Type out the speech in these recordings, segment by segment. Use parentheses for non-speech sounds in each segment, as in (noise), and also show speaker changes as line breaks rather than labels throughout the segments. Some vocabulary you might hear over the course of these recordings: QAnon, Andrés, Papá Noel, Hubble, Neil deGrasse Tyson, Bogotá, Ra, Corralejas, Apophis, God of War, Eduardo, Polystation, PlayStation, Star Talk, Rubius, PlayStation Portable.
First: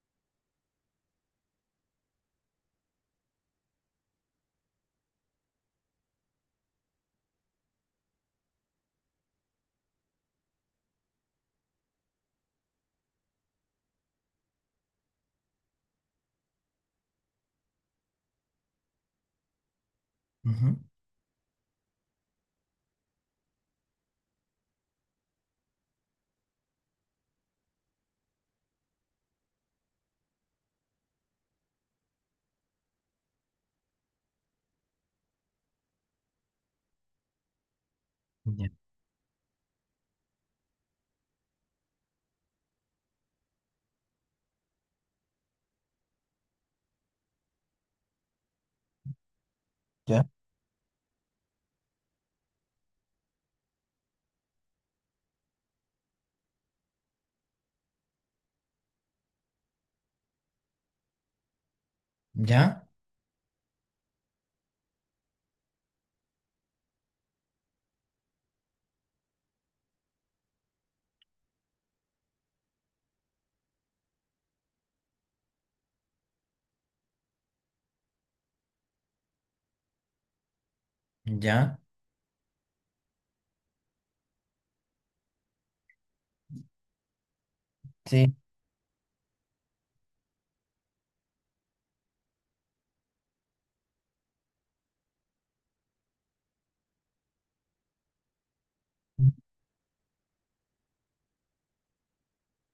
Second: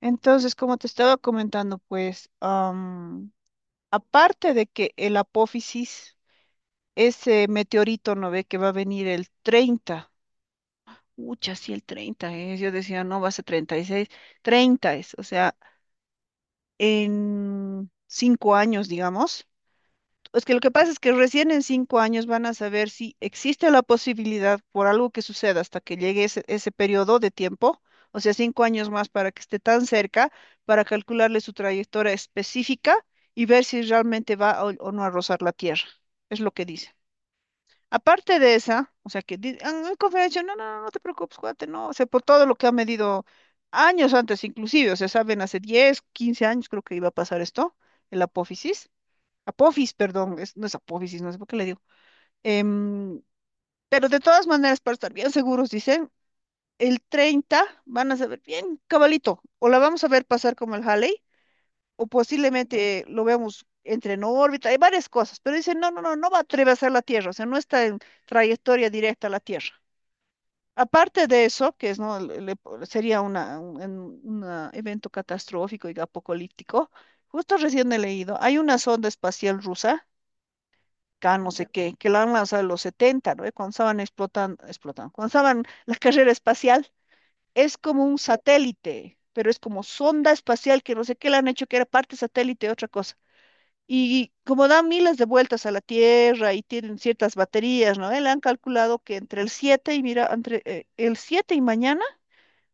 Entonces, como te estaba comentando, pues, aparte de que el apófisis, ese meteorito, ¿no ve? Que va a venir el treinta. Ucha, sí, el 30, es. Yo decía, no, va a ser 36. Treinta es. O sea, en 5 años, digamos. Es que lo que
Ujú,
pasa es que recién en 5 años van a saber si existe la posibilidad por algo que suceda hasta que llegue ese periodo de tiempo, o sea, 5 años más para que esté tan cerca, para calcularle su trayectoria específica y ver si realmente va o no a rozar la Tierra. Es lo que dice. Aparte de esa, o sea, que en conferencia, no, no, no, no te preocupes, cuate, no, o sea, por todo lo que ha medido años antes inclusive, o sea, saben, hace 10 15 años creo que iba a pasar esto, el apófisis. Apophis,
Ya,
perdón, no es Apófisis, no sé por qué le digo. Em, pero de todas maneras, para estar bien seguros, dicen, el 30 van a saber bien, cabalito, o la vamos a ver pasar como el Halley, o
ya,
posiblemente lo veamos entre en órbita, hay varias cosas, pero dicen, no, no, no, no va a atravesar la Tierra. O sea, no está en trayectoria directa a la Tierra. Aparte de eso, que es, ¿no? Sería una evento catastrófico y apocalíptico. Justo recién he leído, hay una sonda espacial rusa
ya,
Can, no sé
ya,
qué, que la han lanzado en los 70, ¿no? Cuando estaban explotando, explotando, cuando estaban la carrera espacial. Es como un
sí,
satélite, pero es como sonda espacial que no sé qué le han hecho, que era parte satélite, otra cosa. Y como dan miles de vueltas a la Tierra y tienen ciertas baterías, ¿no? Le han calculado que entre el 7 y mira, entre el 7 y mañana,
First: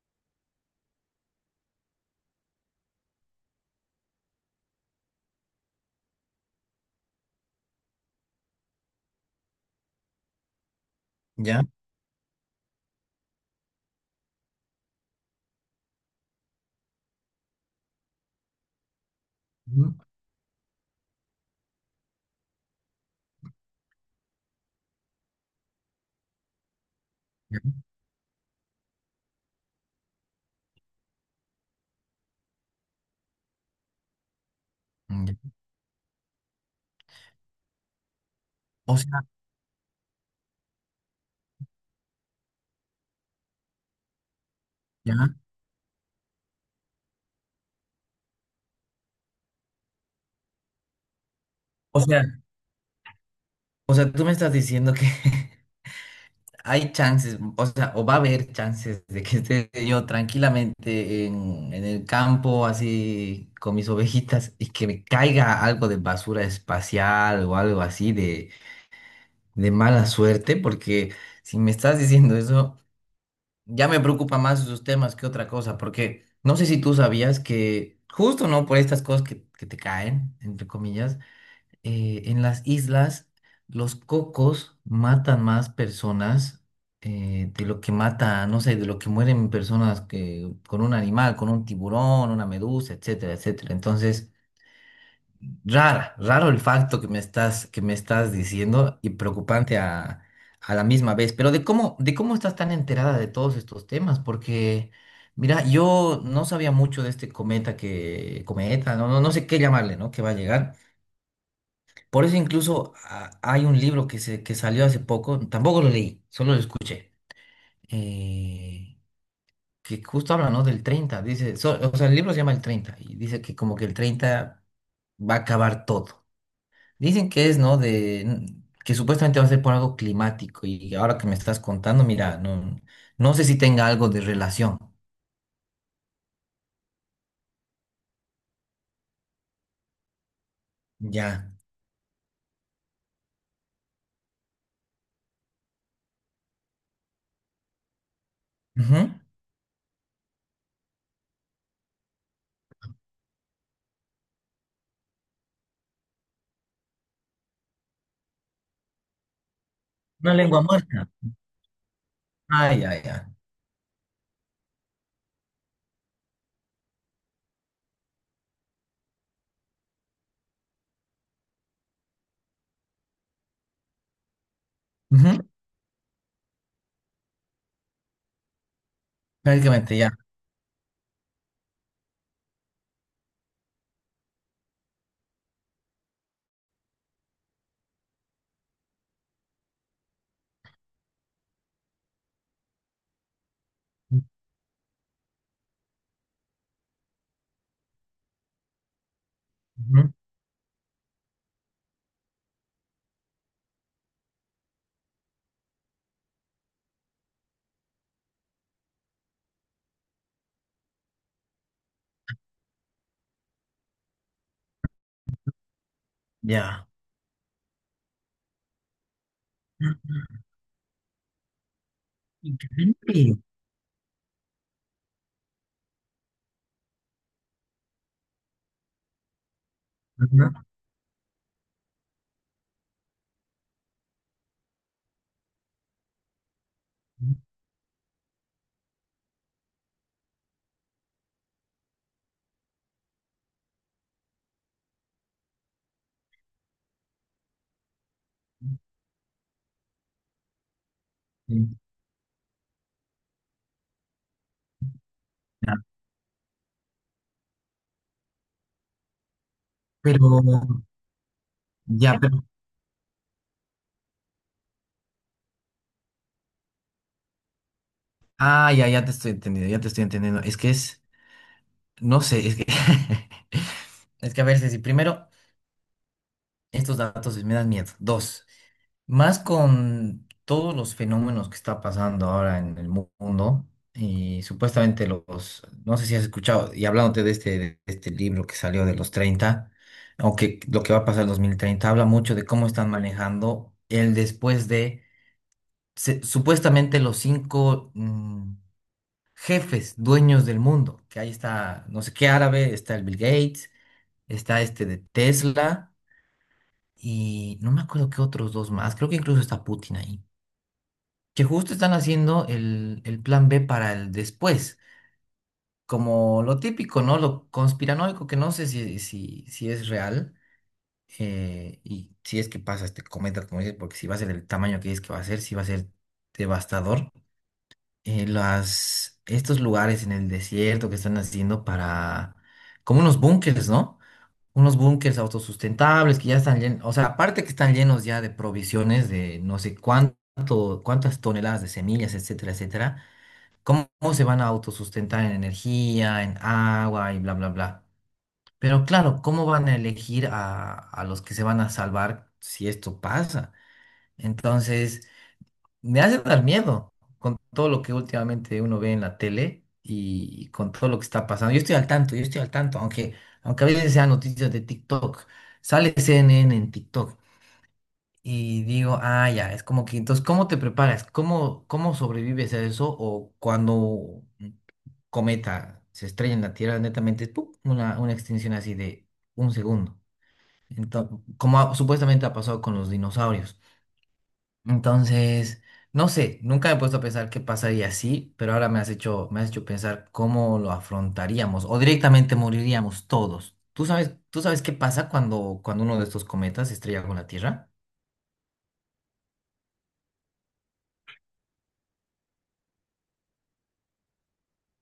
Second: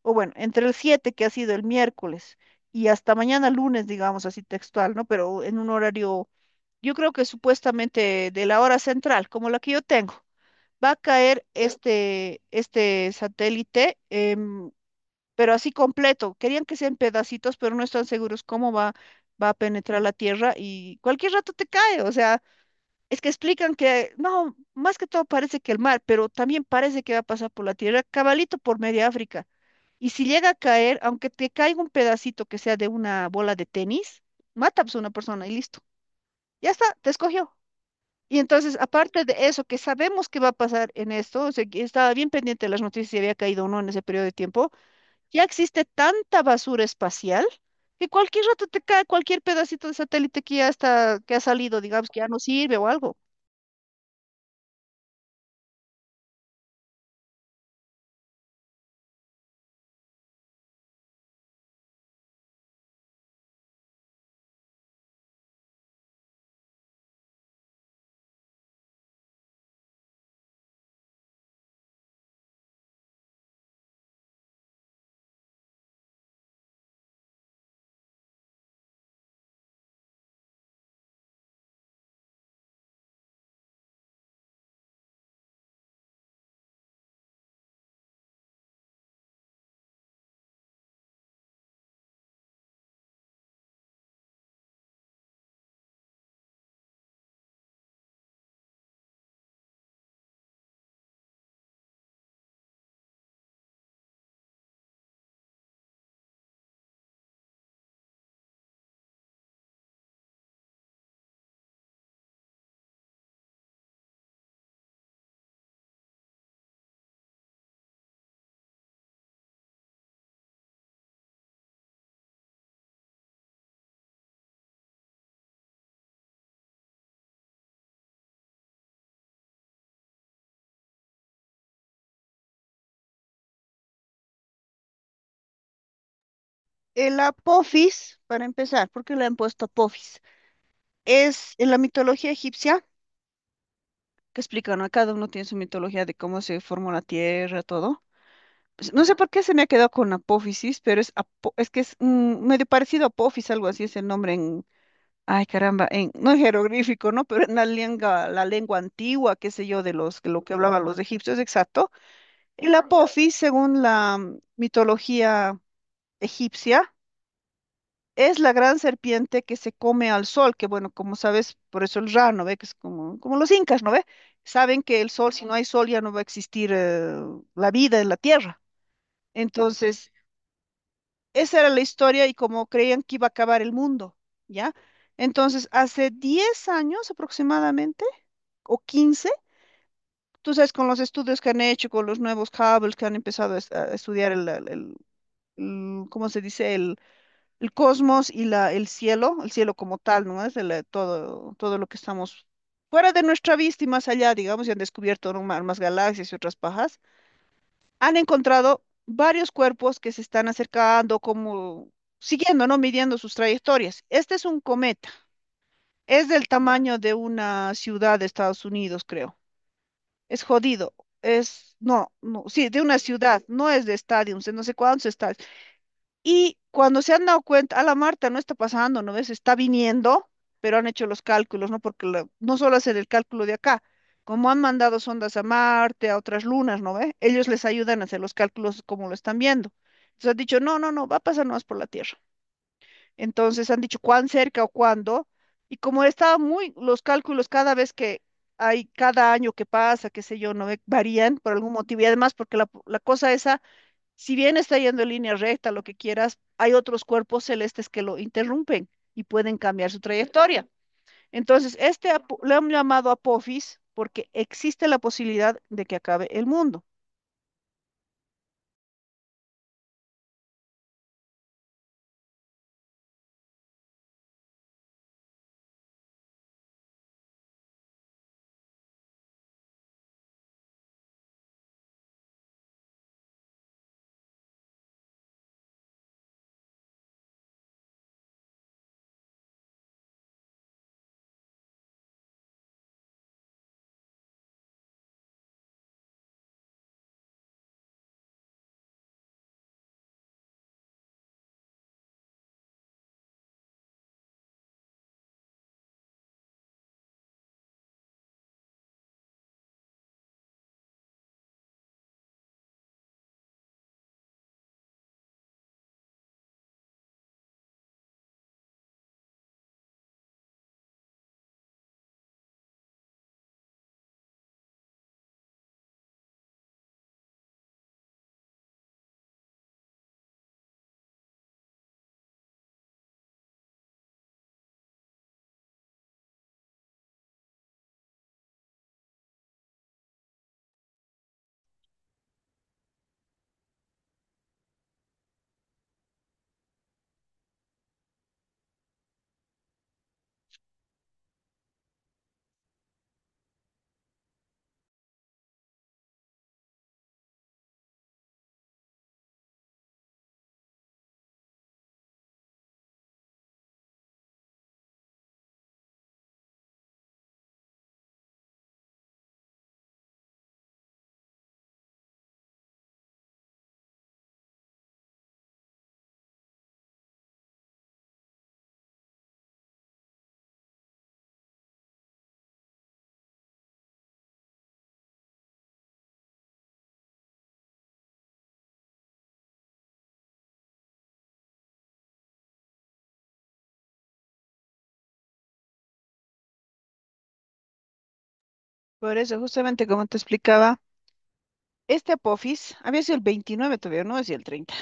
o bueno, entre el 7 que ha sido el miércoles y hasta mañana lunes, digamos así textual, ¿no? Pero en un horario yo creo que supuestamente de la hora central, como la que yo tengo, va a caer
ya,
este satélite, pero así completo. Querían que sean pedacitos, pero no están seguros cómo va, va a
ujú,
penetrar la Tierra y cualquier rato te cae. O sea, es que explican que no, más que todo parece que el mar, pero también parece que va a pasar
ya,
por la Tierra, cabalito por media África. Y si llega a caer, aunque te caiga un pedacito que sea de una bola de tenis, mata pues, a una persona
ya.
y listo. Ya está, te escogió. Y entonces,
O sea,
aparte de eso, que sabemos que va a pasar en esto, o sea, que estaba bien pendiente de las noticias si había caído o no en ese periodo de tiempo,
ya,
ya existe tanta basura espacial que cualquier rato te cae cualquier pedacito de satélite que ya está, que ha salido,
o
digamos, que ya
sea,
no sirve o algo.
o sea, tú me estás diciendo que (laughs) hay chances, o sea, o va a haber chances de que esté yo tranquilamente en el campo, así con mis ovejitas, y que me caiga algo de basura espacial o algo así de mala suerte, porque si me estás diciendo eso. Ya me preocupa más esos temas que otra cosa, porque no sé si tú sabías que justo, ¿no? Por estas cosas que te caen, entre comillas, en las islas los cocos matan más personas, de lo que mata, no sé, de lo que mueren personas que, con un animal, con un tiburón, una medusa, etcétera, etcétera. Entonces, rara, raro el facto que me estás diciendo y preocupante a la misma vez. Pero de cómo estás tan enterada de todos estos temas, porque mira, yo no sabía mucho de este cometa que, cometa, no, no, no sé qué llamarle, ¿no? Que va a llegar. Por eso incluso hay un libro que se, que salió hace poco, tampoco lo leí, solo lo escuché. eh, que justo habla, ¿no? Del 30 dice, o sea, el libro se llama El 30 y dice que como que el 30 va a acabar todo. Dicen que es, ¿no? De que supuestamente va a ser por algo climático y ahora que me estás contando, mira, no, no sé si tenga algo de relación.
El Apophis, para empezar, ¿por qué le han puesto Apophis?
Ya.
Es en la mitología egipcia, que explican, ¿no? Cada uno tiene su mitología de cómo se formó la Tierra, todo. Pues, no
Ujú.
sé por qué se me ha quedado con apófisis, pero es, es que es medio parecido a apófis, algo así es el nombre en, ay caramba, (laughs) no en jeroglífico, ¿no? Pero en la lengua antigua, qué sé yo,
Una
lo que
lengua
hablaban los
muerta.
egipcios, exacto.
Ah,
El
ya, ya.
apófis, según la mitología egipcia, es la gran serpiente que se come al sol, que bueno, como sabes, por eso el Ra, ¿no ve? Que es como, los incas, ¿no ve? Saben que el sol,
Ujú.
si no hay sol, ya no va a existir la vida en la tierra.
Prácticamente
Entonces,
ya.
esa era la historia y como creían que iba a acabar el mundo. ¿Ya? Entonces, hace 10 años aproximadamente, o 15, tú sabes, con los estudios que han hecho, con los nuevos Hubble que han empezado a, a estudiar ¿cómo se dice? El cosmos y el cielo como
Ujú.
tal, ¿no? Es todo, todo lo que estamos fuera de nuestra vista y más allá, digamos, y han descubierto ¿no? más, más galaxias y otras pajas, han encontrado varios cuerpos que se están acercando, como siguiendo, ¿no? Midiendo sus trayectorias. Este es un cometa. Es del
Ya.
tamaño de una ciudad de Estados Unidos, creo. Es jodido. Es, no, no, sí, de una
Increíble.
ciudad, no es de estadios, de no sé cuántos estadios. Y cuando se han dado cuenta, a la Marta no está pasando, ¿no ves? Está viniendo,
Ajá.
pero han hecho los cálculos, ¿no? Porque no solo hacen el cálculo de acá, como han mandado sondas a Marte, a otras lunas, ¿no ve? Ellos les ayudan a hacer los cálculos como lo están viendo. Entonces han dicho, no, no, no, va a pasar más por la Tierra. Entonces han dicho cuán cerca o cuándo. Y como estaba los cálculos cada vez que hay, cada año que pasa, qué sé yo, no ve, varían por algún
Sí.
motivo. Y además porque la cosa esa, si bien está yendo en línea recta,
Ya.
lo que quieras, hay otros cuerpos celestes que lo interrumpen y pueden cambiar su
Pero,
trayectoria. Entonces,
ya, pero,
lo han llamado Apophis porque existe la posibilidad de que acabe el mundo.
ah, ya, ya te estoy entendiendo, ya te estoy entendiendo. Es que es, no sé, es que, (laughs) es que a veces, si primero, estos datos me dan miedo. Dos. Más con todos los fenómenos que está pasando ahora en el mundo y supuestamente los, no sé si has escuchado, y hablándote de este libro que salió de los treinta, aunque lo que va a pasar en 2030 habla mucho de cómo están manejando el después de supuestamente los cinco jefes dueños del mundo, que ahí está, no sé qué árabe, está el Bill Gates, está este de Tesla y no me acuerdo qué otros dos más, creo que incluso está Putin ahí. Que justo están haciendo el plan B para el después, como lo típico, ¿no? Lo conspiranoico, que no sé si es real, y si es que pasa este cometa, como dices, porque si va a ser el tamaño que es que va a ser, si va a ser devastador. Estos lugares en el desierto que están haciendo para, como unos búnkers, ¿no? Unos búnkers autosustentables que ya están llenos, o sea, aparte que están llenos ya de provisiones de no sé cuánto, cuántas toneladas de semillas, etcétera, etcétera, cómo se van a autosustentar en energía, en agua y bla, bla, bla. Pero claro, ¿cómo van a elegir a los que se van a salvar si esto pasa? Entonces, me hace dar miedo con todo lo que últimamente uno ve en la tele y con todo lo que está pasando. Yo estoy al tanto, yo estoy al tanto, aunque, aunque a veces sean noticias de TikTok. Sale CNN en TikTok. Y digo, ah, ya, es como que, entonces, ¿cómo te preparas? ¿Cómo, cómo sobrevives a eso? O cuando un cometa se estrella en la Tierra, netamente, ¡pum! Una extinción así de un segundo. Entonces, como supuestamente ha pasado con los dinosaurios. Entonces, no sé, nunca me he puesto a pensar qué pasaría así, pero ahora me has hecho pensar cómo lo afrontaríamos o directamente moriríamos todos. Tú sabes qué pasa cuando, cuando uno de estos cometas se estrella con la Tierra?
Por eso, justamente como te explicaba, este Apophis había sido el 29 todavía, no decía el 30,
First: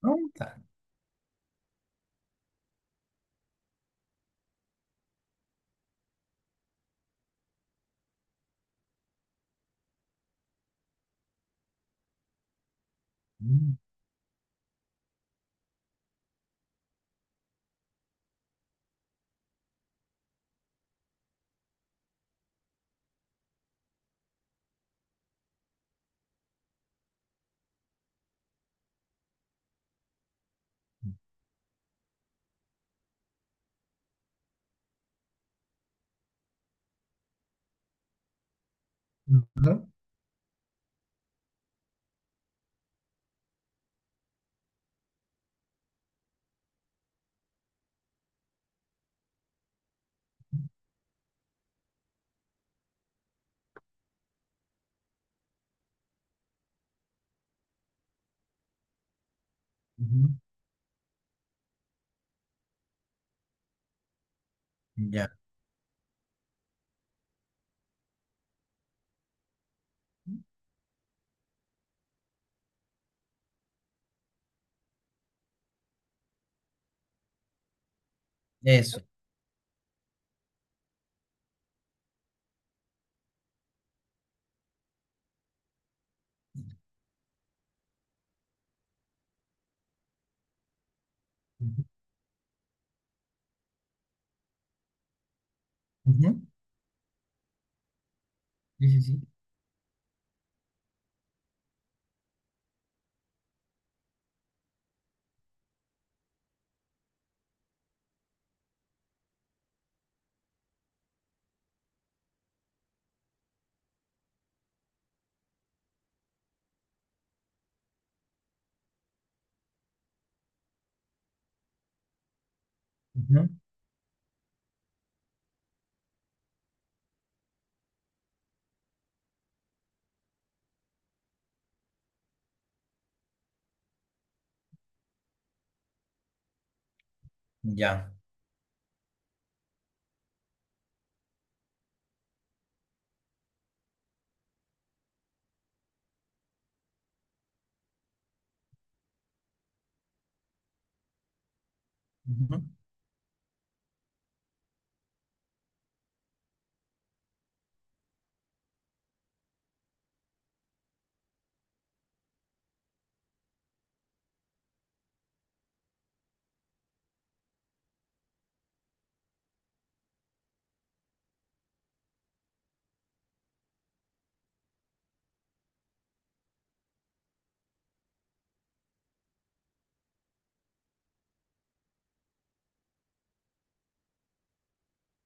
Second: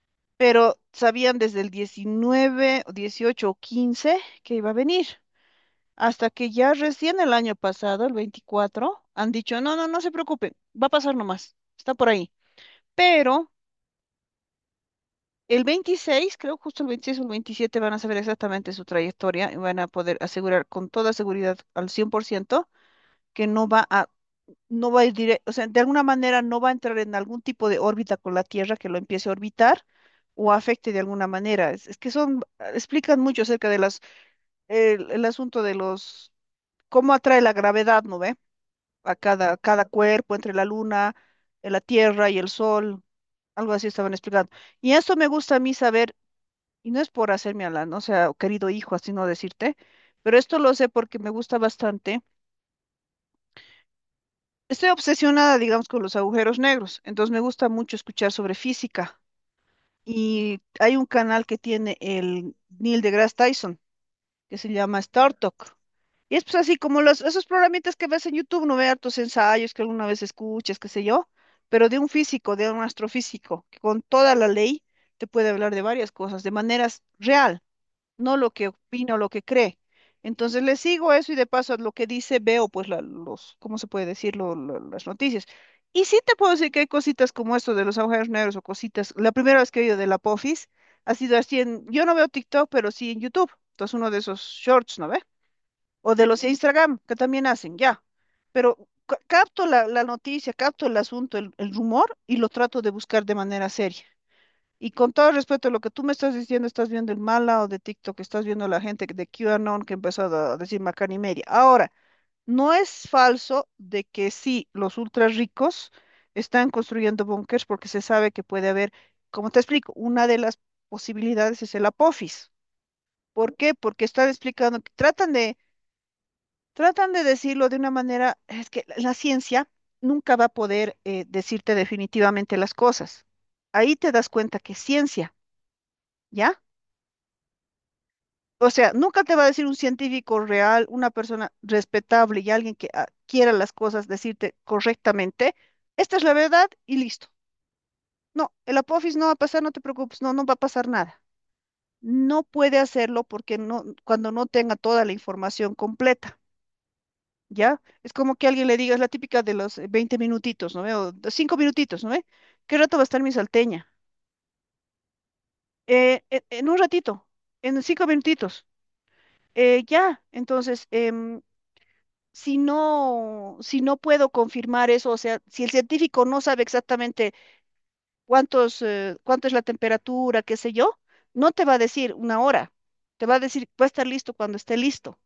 Pregunta.
pero sabían desde el 19, o 18 o 15 que iba a venir, hasta que ya recién el año pasado, el 24, han dicho, no, no, no se preocupen, va a pasar nomás, está por ahí. Pero el 26 creo justo el 26 o el 27 van a saber exactamente su trayectoria y van a poder asegurar con toda seguridad al 100% que no va a, no va a ir directo. O sea, de alguna manera no va a entrar en algún tipo de órbita con la Tierra que lo empiece a orbitar o afecte de alguna manera. Es que son, explican mucho acerca de las, el asunto de los, cómo atrae la gravedad, ¿no ve? A cada,
Ujú,
cada cuerpo entre la Luna, la Tierra y el Sol, algo así estaban explicando. Y eso me gusta a mí saber. Y no es por hacerme a la ¿no? sea, querido hijo, así no decirte, pero esto lo sé porque me gusta bastante. Estoy obsesionada, digamos, con los agujeros negros, entonces me gusta mucho escuchar sobre física.
ujú.
Y hay un canal que tiene el Neil deGrasse Tyson, que se llama
Ya,
Star Talk. Y es pues así como esos programitas que ves en YouTube, no ve hartos ensayos que alguna vez escuchas, qué sé yo, pero de un físico, de un astrofísico, que con toda la ley te puede hablar de varias cosas, de maneras real, no lo que
eso.
opina o lo que cree. Entonces le sigo eso y de paso a lo que dice veo pues ¿cómo se puede decir? Las noticias. Y sí te puedo decir que hay cositas como esto de los agujeros negros o cositas. La primera vez que he oído de la Pofis ha sido así
Ujú,
yo no veo TikTok, pero sí en YouTube. Entonces uno de esos shorts, ¿no ve? O de
ujú.
los de Instagram, que también hacen, ya. Pero
Sí, sí, sí.
capto la noticia, capto el asunto, el rumor y lo trato de buscar de manera seria. Y con todo respeto, lo que tú me estás diciendo, estás viendo el mal lado de TikTok, estás viendo la gente de QAnon que empezó a decir macana y media. Ahora, no es falso de que sí, los ultra ricos están construyendo búnkers porque se sabe que puede haber, como te explico, una de las posibilidades es el apófis.
Ujú.
¿Por qué? Porque están explicando, que tratan de decirlo de una manera, es que la ciencia nunca va a poder decirte definitivamente las cosas. Ahí te das cuenta que es ciencia. ¿Ya?
Ya.
O sea, nunca te va a decir un científico real, una persona respetable y alguien que quiera las cosas decirte correctamente, esta es la verdad y listo. No, el Apophis no va a pasar, no te preocupes, no, no va a pasar nada. No
Ujú.
puede hacerlo porque no, cuando no tenga toda la información completa, ¿ya? Es como que alguien le diga, es la típica de los 20 minutitos, ¿no ve? O de 5 minutitos, ¿no ve? ¿Qué rato va a estar mi salteña? "En un ratito, en 5 minutitos. Ya, entonces, si no, si no puedo confirmar eso, o sea, si el científico no sabe exactamente cuánto es la temperatura, qué sé yo, no te va a decir una hora, te va a decir, va a estar listo cuando esté listo."